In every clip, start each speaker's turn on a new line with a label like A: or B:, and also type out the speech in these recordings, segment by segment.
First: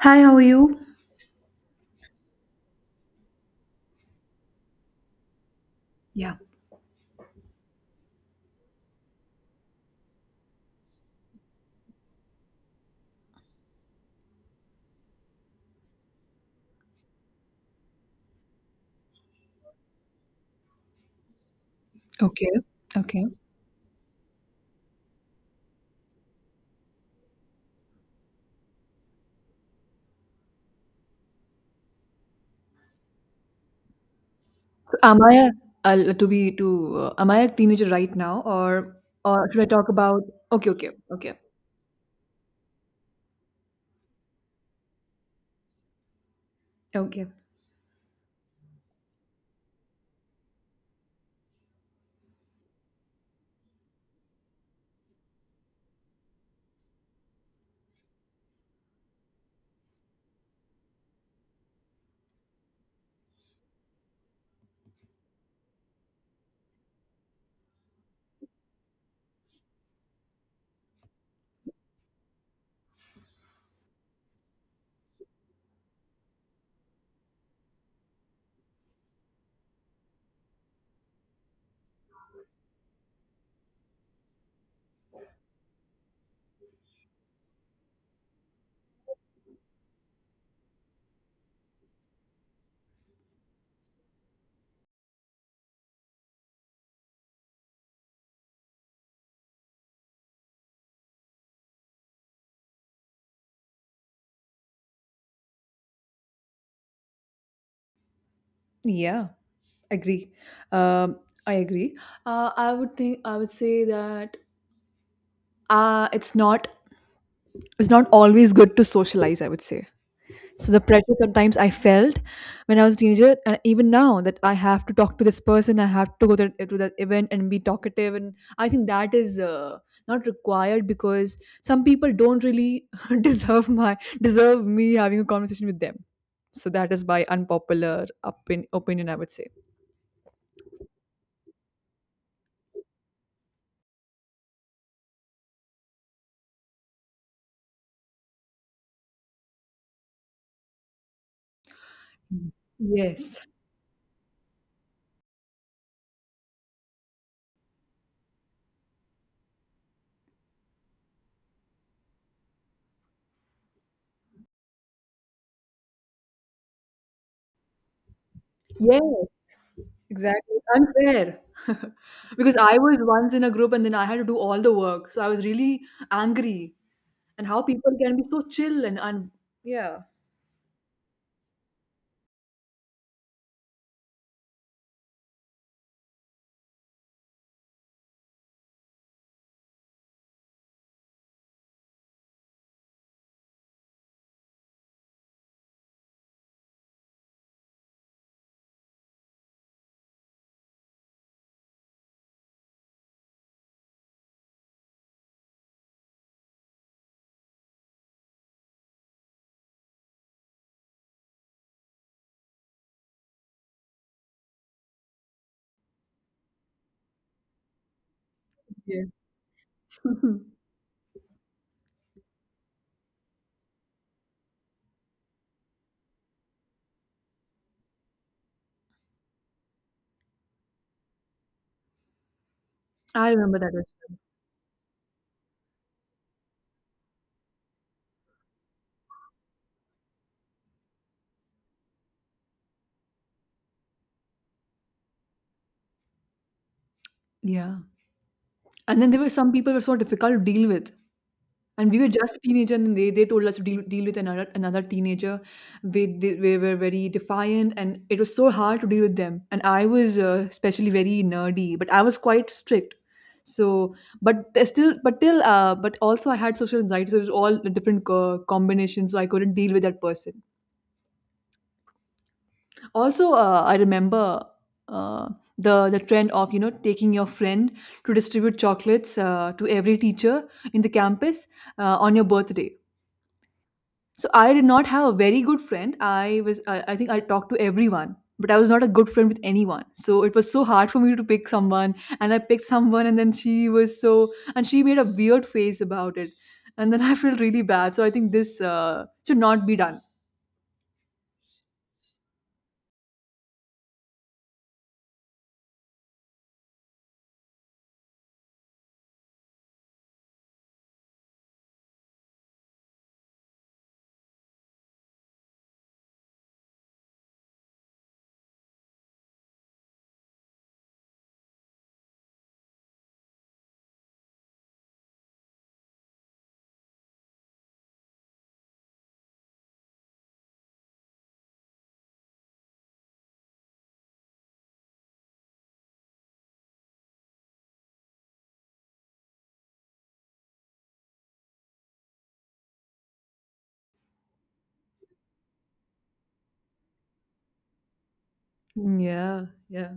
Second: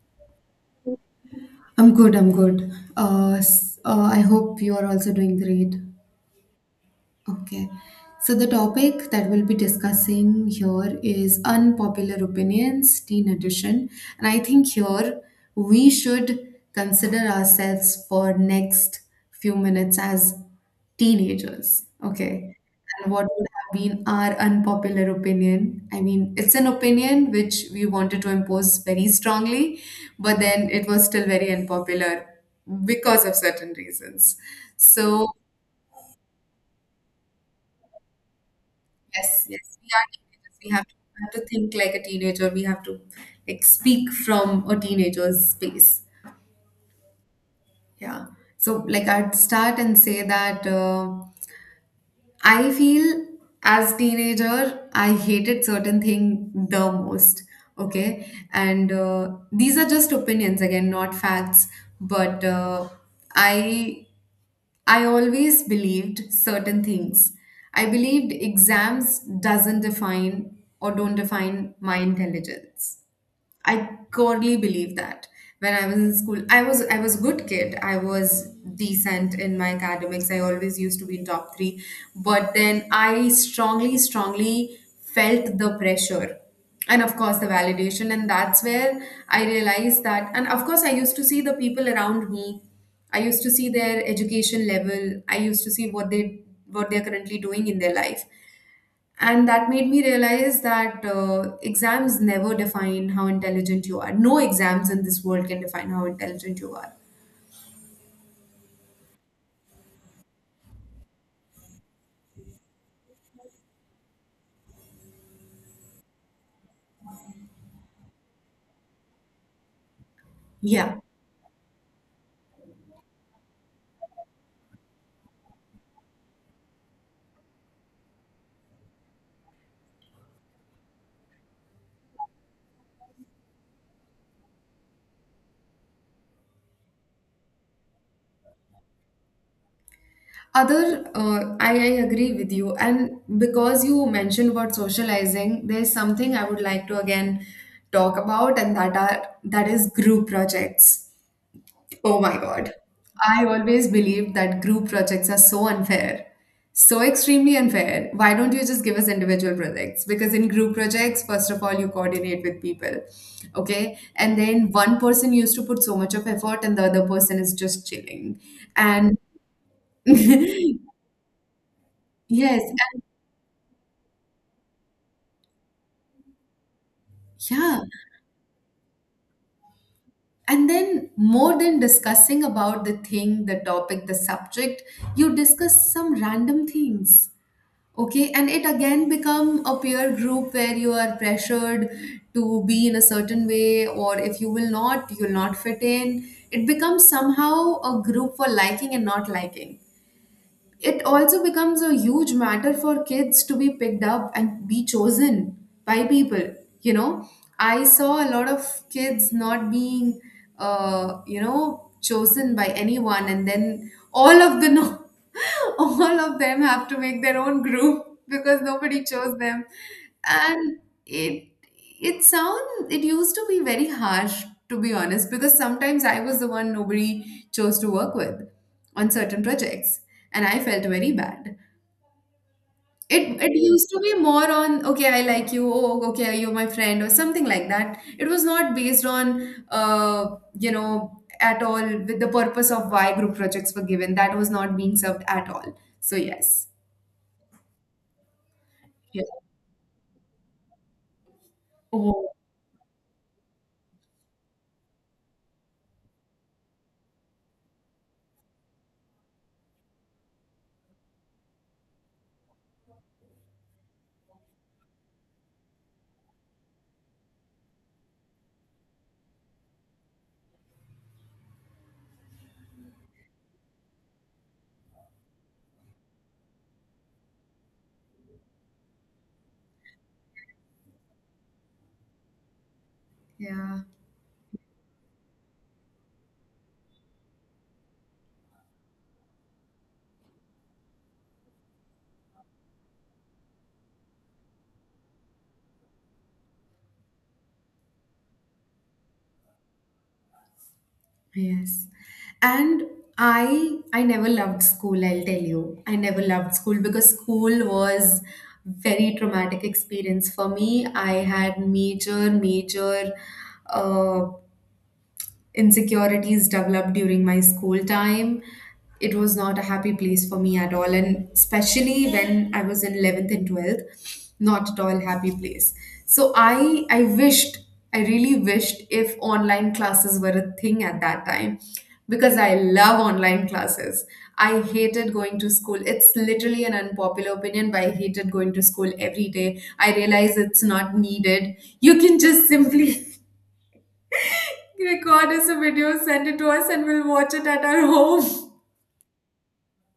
A: Hi, how are you?
B: I'm good, I'm good. I hope you are also doing great.
A: Yeah.
B: Okay. So the topic that we'll be discussing here is unpopular opinions, teen edition. And I think here we should consider ourselves for next few minutes as teenagers.
A: Okay.
B: Okay. And
A: Okay.
B: what would have been our unpopular opinion? I mean, it's an opinion which we wanted to impose very strongly, but then it was still very unpopular because of certain reasons.
A: So am
B: So
A: I a, to be to am I a teenager right now,
B: yes,
A: or should I
B: yes,
A: talk
B: we are
A: about?
B: teenagers.
A: okay
B: We have
A: okay
B: to, we
A: okay
B: have to think like a teenager. We have to like speak from a teenager's space.
A: okay
B: Yeah. So like I'd start and say that I feel as teenager I hated certain thing the most. Okay, and these are just opinions again, not facts. But uh, I I always believed certain things. I believed exams doesn't define or don't define my intelligence. I godly believe that. When I was in school, I was a good kid. I was decent in my academics. I always used to be in top three. But then I strongly, strongly felt the pressure, and of course the validation. And that's where I realized that, and of course I used to see the people around me. I used to see their education level. I used to see what they what they're currently doing in their life. And that made me realize that exams never define how intelligent you are. No exams in this world can define how intelligent you are.
A: Yeah, agree. um I agree. I would say that it's not always good to socialize, I would say. So the
B: Yeah.
A: pressure sometimes I felt when I was a teenager, and even now, that I have to talk to this person, I have to go to that event and be talkative. And I think that is not required, because some people don't really deserve my deserve me having a conversation with them. So that is my opinion, I would say.
B: Other, I agree with you. And because you mentioned about socializing, there's something I would like to again talk about, and that is group projects. Oh my God.
A: Yes.
B: I always believed that group projects are so unfair. So extremely unfair. Why don't you just give us individual projects? Because in group projects, first of all, you coordinate with people. Okay. And then one person used to put so much of effort and the other person is just chilling.
A: Yes.
B: And
A: Exactly. Unfair. Because
B: yes.
A: I was
B: And
A: once in a group and then I had to do all the work. So I was really angry. And how
B: yeah.
A: people can be so chill and, un— yeah.
B: And then more than discussing about the thing, the topic, the subject, you discuss some random things. Okay, and it again become a peer group where you are pressured to be in a certain way, or if you will not, you will not fit in. It becomes somehow a group for liking and not liking. It also becomes a huge matter for kids to be picked up and be chosen by people, you know, I saw a lot of kids not being, you know, chosen by anyone, and then all of the no all of them have to make their own group because
A: Yeah.
B: nobody chose them. And it it used to be very harsh, to be honest, because sometimes I was the one nobody chose to work with on certain projects, and I felt very bad.
A: I
B: It
A: remember that.
B: used to be more on, okay, I like you, oh okay, you're my friend or something like that. It was not based on, you know, at all with the purpose of why group projects were given. That was not being served at all. So yes,
A: Yeah. And then there were some people who were so difficult to deal with. And we were just teenagers, and they told us to deal with another teenager. We were very defiant, and it was so hard to deal with them. And I was especially very nerdy, but I was quite strict. So, but there's still, but till, but also I had social anxiety, so it was all different combinations. So I couldn't deal with that person. Also, I remember uh, the trend of, you know, taking your friend to distribute chocolates to every teacher in the campus on your birthday.
B: yeah,
A: So I did not have a very good friend. I think I talked to everyone, but I was not a good friend with anyone. So it was so hard for me to pick someone, and I picked someone, and then she was so— and she made a weird face about it. And then I felt really bad. So I think this should not be done.
B: yes, and. I never loved school, I'll tell you. I never loved school because school was very traumatic experience for me. I had major, major uh. insecurities developed during my school time. It was not a happy place for me at all, and especially when I was in 11th and 12th, not at all happy place. So I wished, I really wished if online classes were a thing at that time because I love online classes. I hated going to school. It's literally an unpopular opinion, but I hated going to school every day. I realize it's not needed. You can just simply record us a video, send it to us, and we'll watch it at our home.
A: Yeah, yeah.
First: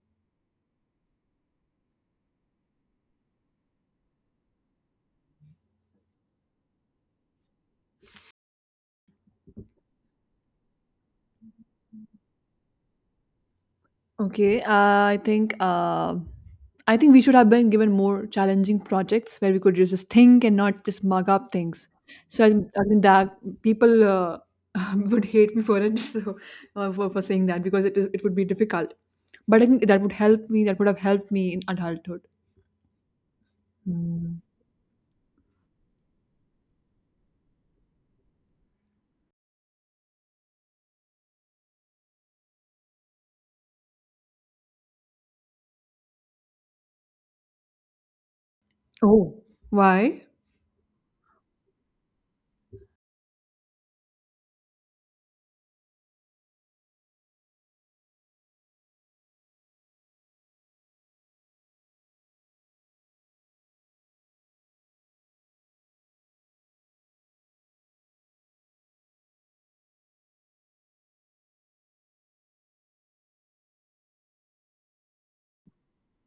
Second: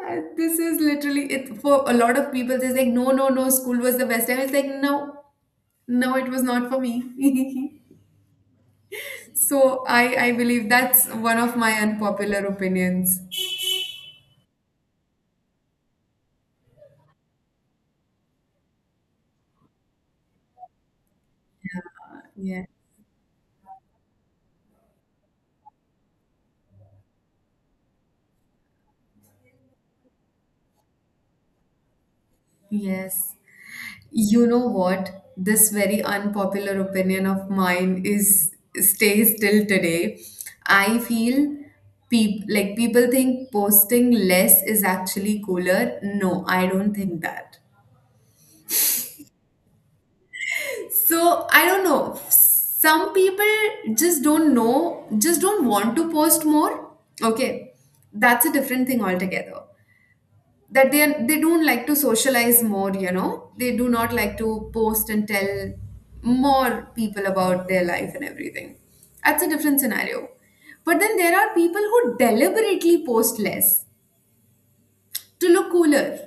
B: This is literally it for a lot of people. They're like, no, no, no, school was the best time. It's like, no, no, it was not for me. So I believe that's one of my unpopular opinions.
A: Okay, I think we should have been given more challenging projects where we could just think and not just mug up things. So I,
B: Yeah.
A: think- I think that people would hate me for it, so for saying that, because it would be difficult. But I think that would help me. That would have helped me in adulthood.
B: Yes.
A: Hmm.
B: You know what? This very unpopular opinion of mine is stays till today. I feel people think posting less is actually cooler. No, I don't think that.
A: Oh. Why?
B: So I don't know. Some people just don't know, just don't want to post more. Okay, that's a different thing altogether. That they are, they don't like to socialize more, you know, they do not like to post and tell more people about their life and everything. That's a different scenario, but then there are people who deliberately post less to look cooler.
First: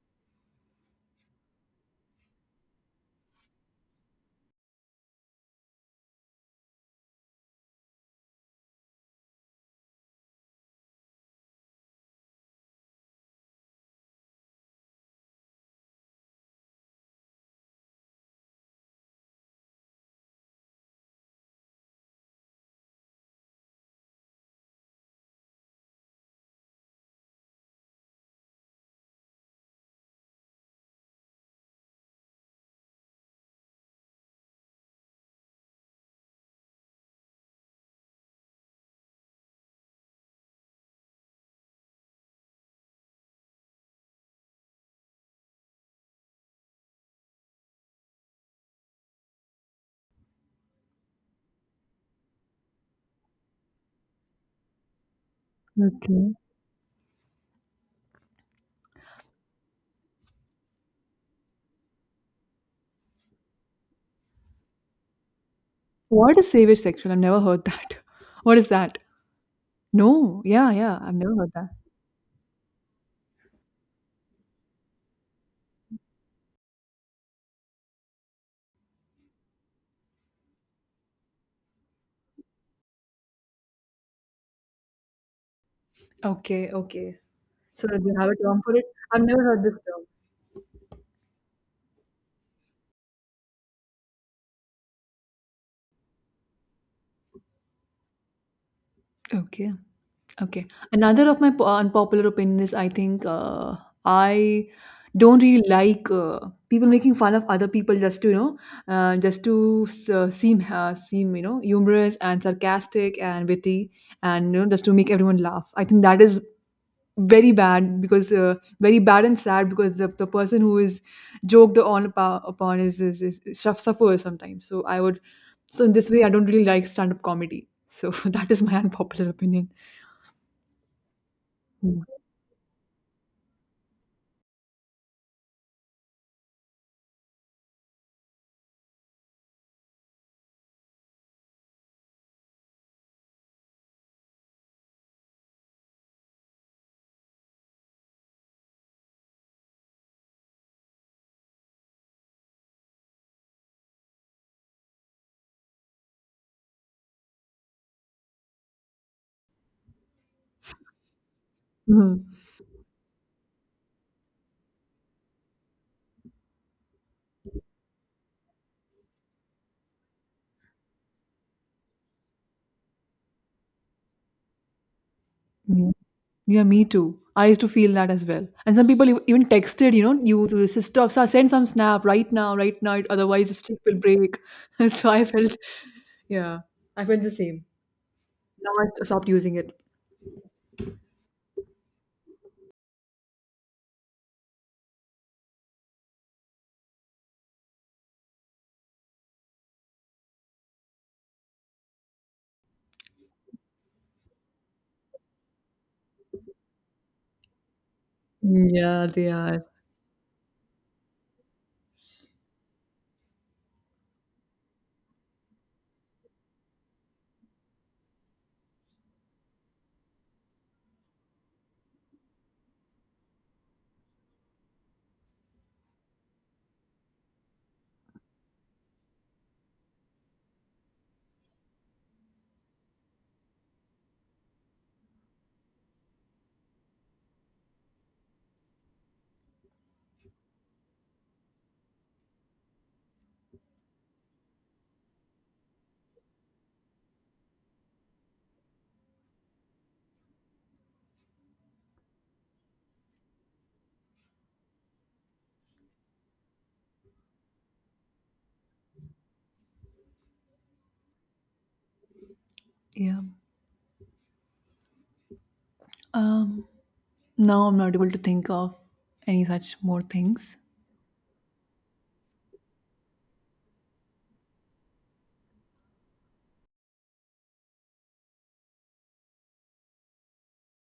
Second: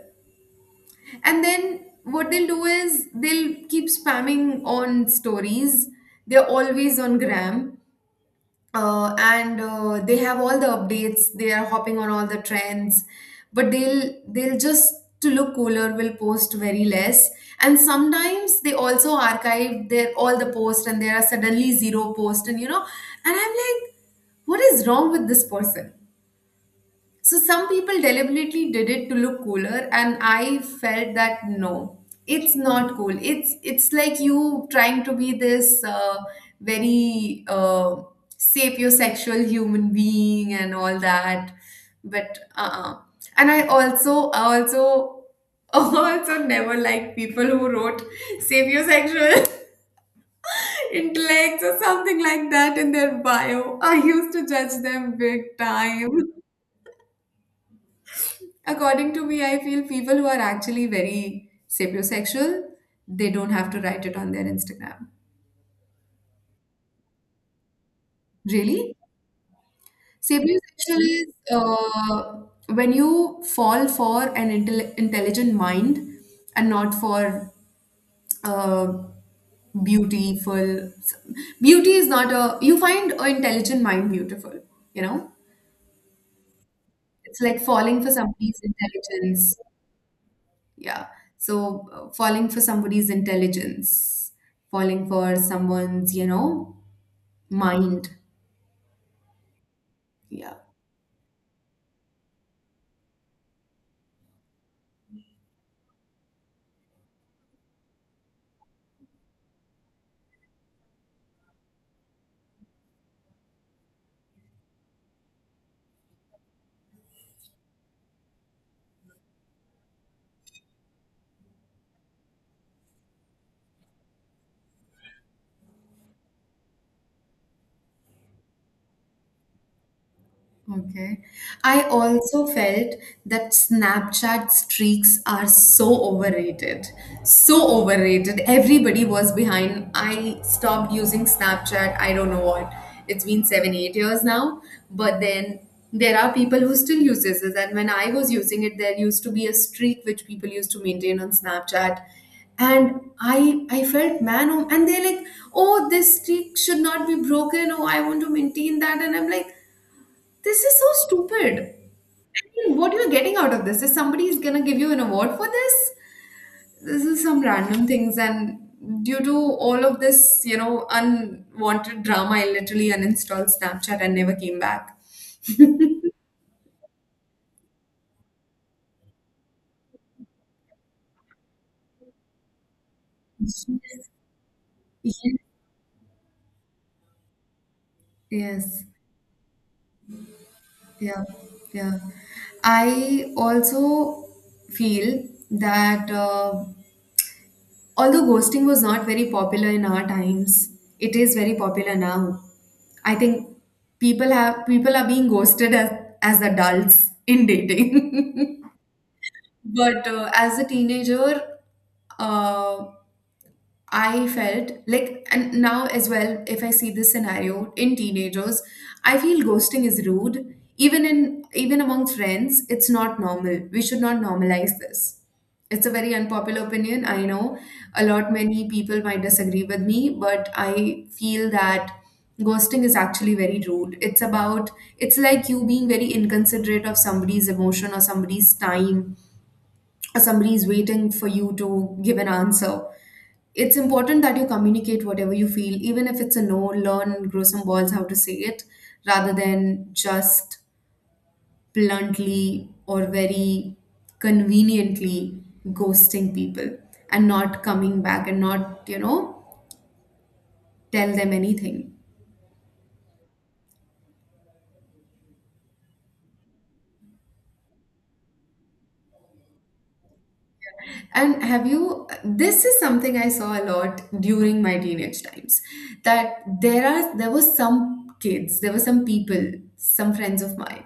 B: And then what they'll do is they'll keep spamming on stories. They're always on gram, and they have all the updates, they are hopping on all the trends, but they'll just to look cooler will post very less. And sometimes they also archive their all the posts and there are suddenly zero posts and you know, and I'm like, what is wrong with this person. So some people deliberately did it to look cooler, and I felt that no, it's not cool. It's like you trying to be this very sapiosexual human being and all that, but uh-uh. And I also also never liked people who wrote sapiosexual intellects or something like that in their bio. I used to judge them big time.
A: Okay.
B: According to me, I feel people who are actually very sapiosexual, they don't have to write it on their Instagram.
A: What is Savage Sexual? I've never heard that. What is
B: Really?
A: that? No. Yeah, yeah.
B: Sapiosexual
A: I've
B: is
A: never heard that.
B: uh, when you fall for an intelligent mind and not for uh, beautiful. Beauty is not a. You find an intelligent mind beautiful, you know?
A: Okay, okay.
B: It's like
A: So they
B: falling for
A: have a
B: somebody's
A: term for it. I've never
B: intelligence.
A: heard this
B: Yeah. So falling for somebody's intelligence, falling for someone's, you know, mind.
A: term. Okay.
B: Yeah.
A: Okay. Another of my unpopular opinion is, I think I don't really like people making fun of other people just to, you know, seem, you know, humorous and sarcastic and witty, and, you know, just to make everyone laugh. I think that is very bad, because very bad and sad, because the person who is upon suffers sometimes. So I would so in this way, I don't really like stand up comedy. So that is my unpopular opinion.
B: Okay. I
A: Hmm.
B: also felt that Snapchat streaks are so overrated. So overrated. Everybody was behind. I stopped using Snapchat. I don't know what. It's been 7, 8 years now. But then there are people who still uses it. And when I was using it, there used to be a streak which people used to maintain on Snapchat. And I felt man, oh, and they're like, oh, this streak should not be broken. Oh, I want to maintain that. And I'm like, this is so stupid.
A: Mhm.
B: I mean, what you're getting out of this is somebody is gonna give you an award for this. This is some random things, and due to all of this, you know, unwanted drama, I literally uninstalled Snapchat and never came back.
A: Yeah. Yeah, me too. I used to feel that as well. And some people even texted, you know, you to your sister, "Sir, send some snap right now, right now, otherwise the stick will
B: Yes.
A: break." So I
B: Yes.
A: felt, yeah, I felt the same. Now
B: Yes.
A: I stopped using it.
B: Yeah. Yeah. I also feel that although ghosting was not very popular in our times, it is very popular now. I think people are being ghosted as adults in dating.
A: Yeah, they are.
B: But as a teenager, uh, I felt like, and now as well, if I see this scenario in teenagers, I feel ghosting is rude. Even among friends, it's not normal. We should not normalize this. It's a very unpopular opinion. I know a lot many people might disagree with me, but I feel that ghosting is actually very rude. It's about, it's like you being very inconsiderate of somebody's emotion or somebody's time or somebody's waiting for you to give an answer. It's important that you communicate whatever you feel, even if it's a no. Learn, grow some balls how to say it, rather than just bluntly or very conveniently ghosting people and not coming back and not, you know, tell them anything.
A: Yeah. Um. Now I'm not able to think of any such more things.
B: And have you, this is something I saw a lot during my teenage times, that there were some kids, there were some people, some friends of mine,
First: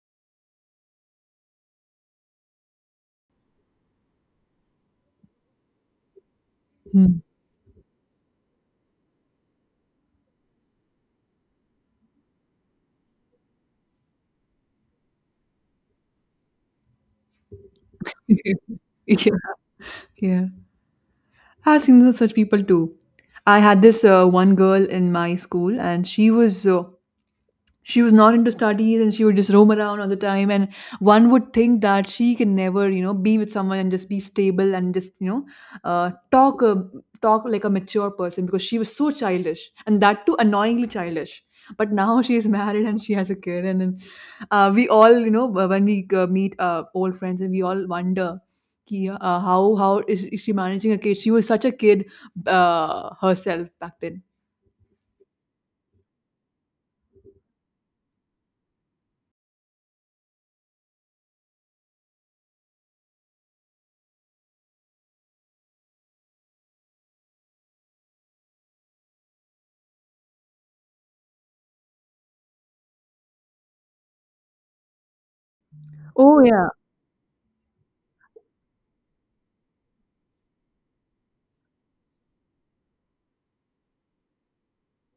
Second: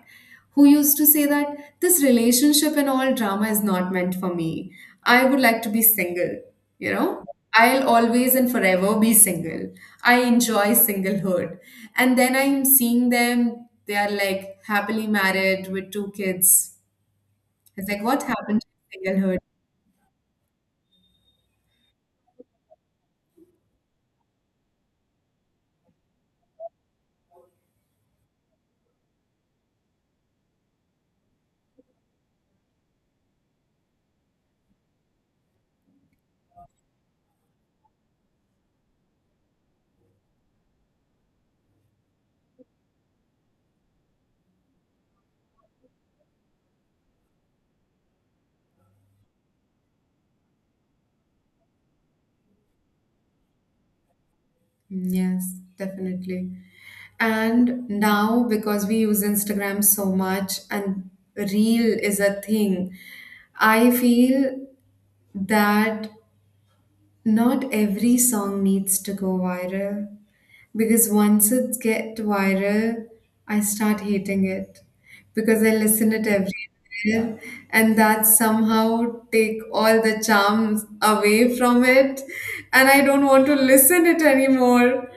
B: who used to say that this relationship and all drama is not meant for me. I would like to be single, you
A: Hmm.
B: know? I'll always and forever be single. I enjoy singlehood. And then I'm seeing them, they are like happily married with 2 kids. It's like, what happened to
A: Yeah.
B: singlehood?
A: Yeah. I've seen such people too. I had this one girl in my school, and she was not into studies and she would just roam around all the time. And one would think that she can never, you know, be with someone and just be stable and just, you know, uh, talk a, talk like a mature person, because she was so childish, and that too annoyingly childish. But now she is married and she has a kid, and then we all, you know, when we meet old friends, and we all wonder ki, how is she managing a kid? She was such a kid herself back then.
B: Yes, definitely. And now, because we use Instagram so much and Reel is a thing, I feel that not every song needs to go viral, because once it get viral, I start hating it because I listen it
A: Oh yeah.
B: everywhere, and that somehow take all the charms away from it and I don't want to listen it anymore.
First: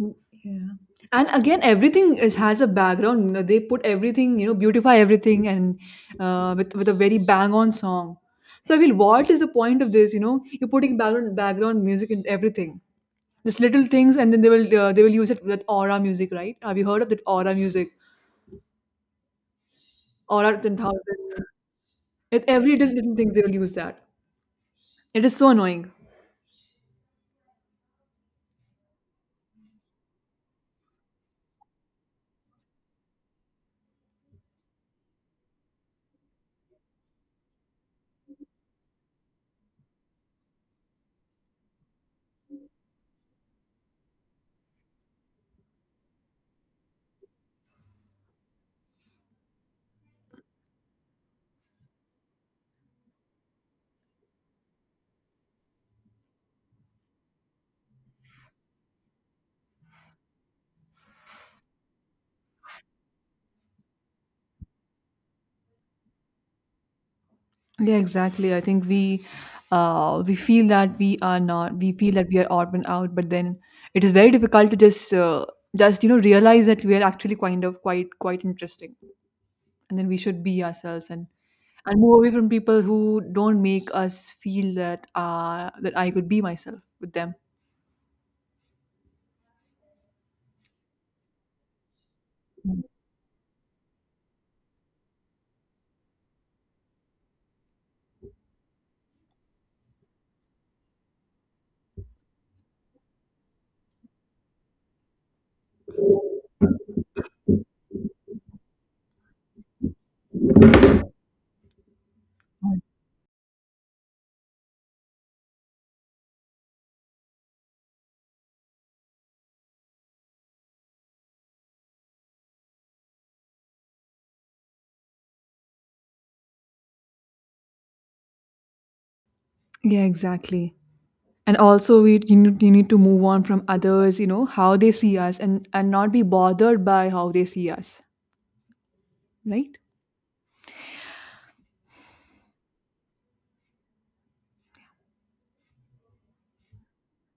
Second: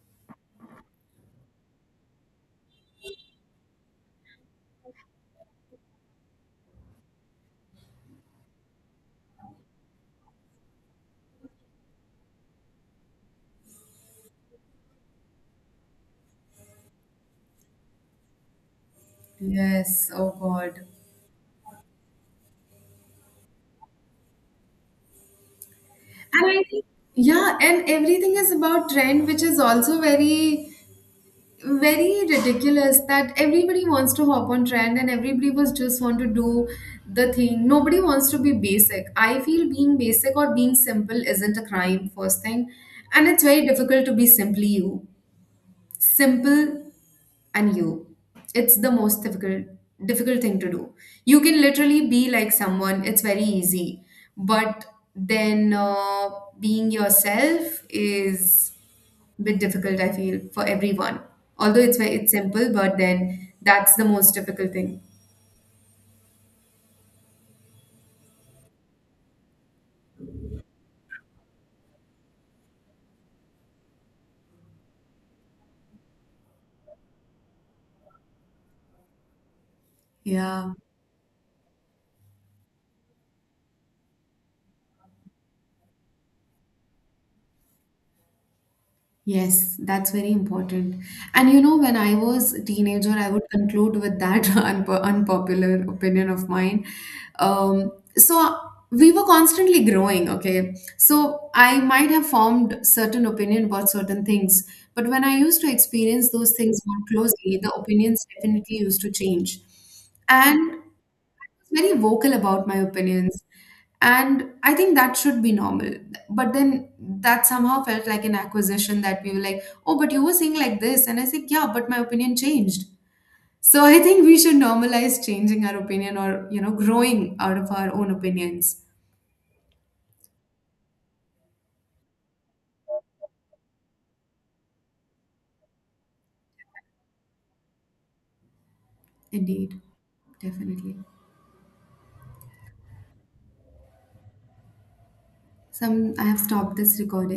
A: Mm. Yeah. And again, everything is has a background. You know, they put everything, you know, beautify everything, and with a very bang on song. So I feel, what is the point of this? You know, you're putting background music in everything. Just little things, and then they will use it with aura music, right? Have you heard of that aura music?
B: Yes, oh
A: Aura ten
B: God.
A: thousand. At every little, little things they will use that. It is so annoying.
B: And I think, yeah, and everything is about trend, which is also very, very ridiculous, that everybody wants to hop on trend and everybody was just want to do the thing. Nobody wants to be basic. I feel being basic or being simple isn't a crime, first thing. And it's very difficult to be simply you. Simple and you. It's the most difficult thing to do. You can literally be like someone. It's very easy, but then being yourself is a bit difficult. I feel for everyone. Although it's it's simple, but then that's the most difficult thing.
A: Yeah, exactly. I think we feel that we are not— we feel that we are odd and out, but then it is very difficult to just you know, realize that we are actually kind of quite interesting, and then we should be
B: Yeah.
A: ourselves and move away from people who don't make us feel that I could be myself with them.
B: Yes, that's very important. And you know, when I was a teenager, I would conclude with that unpopular opinion of mine. Um, so we were constantly growing, okay? So I might have formed certain opinion about certain things, but when I used to experience those things more closely, the opinions definitely used to change. And very vocal about my
A: Mm.
B: opinions, and I think that should be normal. But then that somehow felt like an acquisition that we were like, oh, but you were saying like this, and I said, yeah, but my opinion changed. So I think we should normalize changing our opinion or, you know, growing out of our own opinions.
A: Yeah, exactly. And also, we— you need to move on from others, you know, how they see us, and not be bothered by how they see us, right?
B: Indeed. Definitely. Some I have stopped this recording.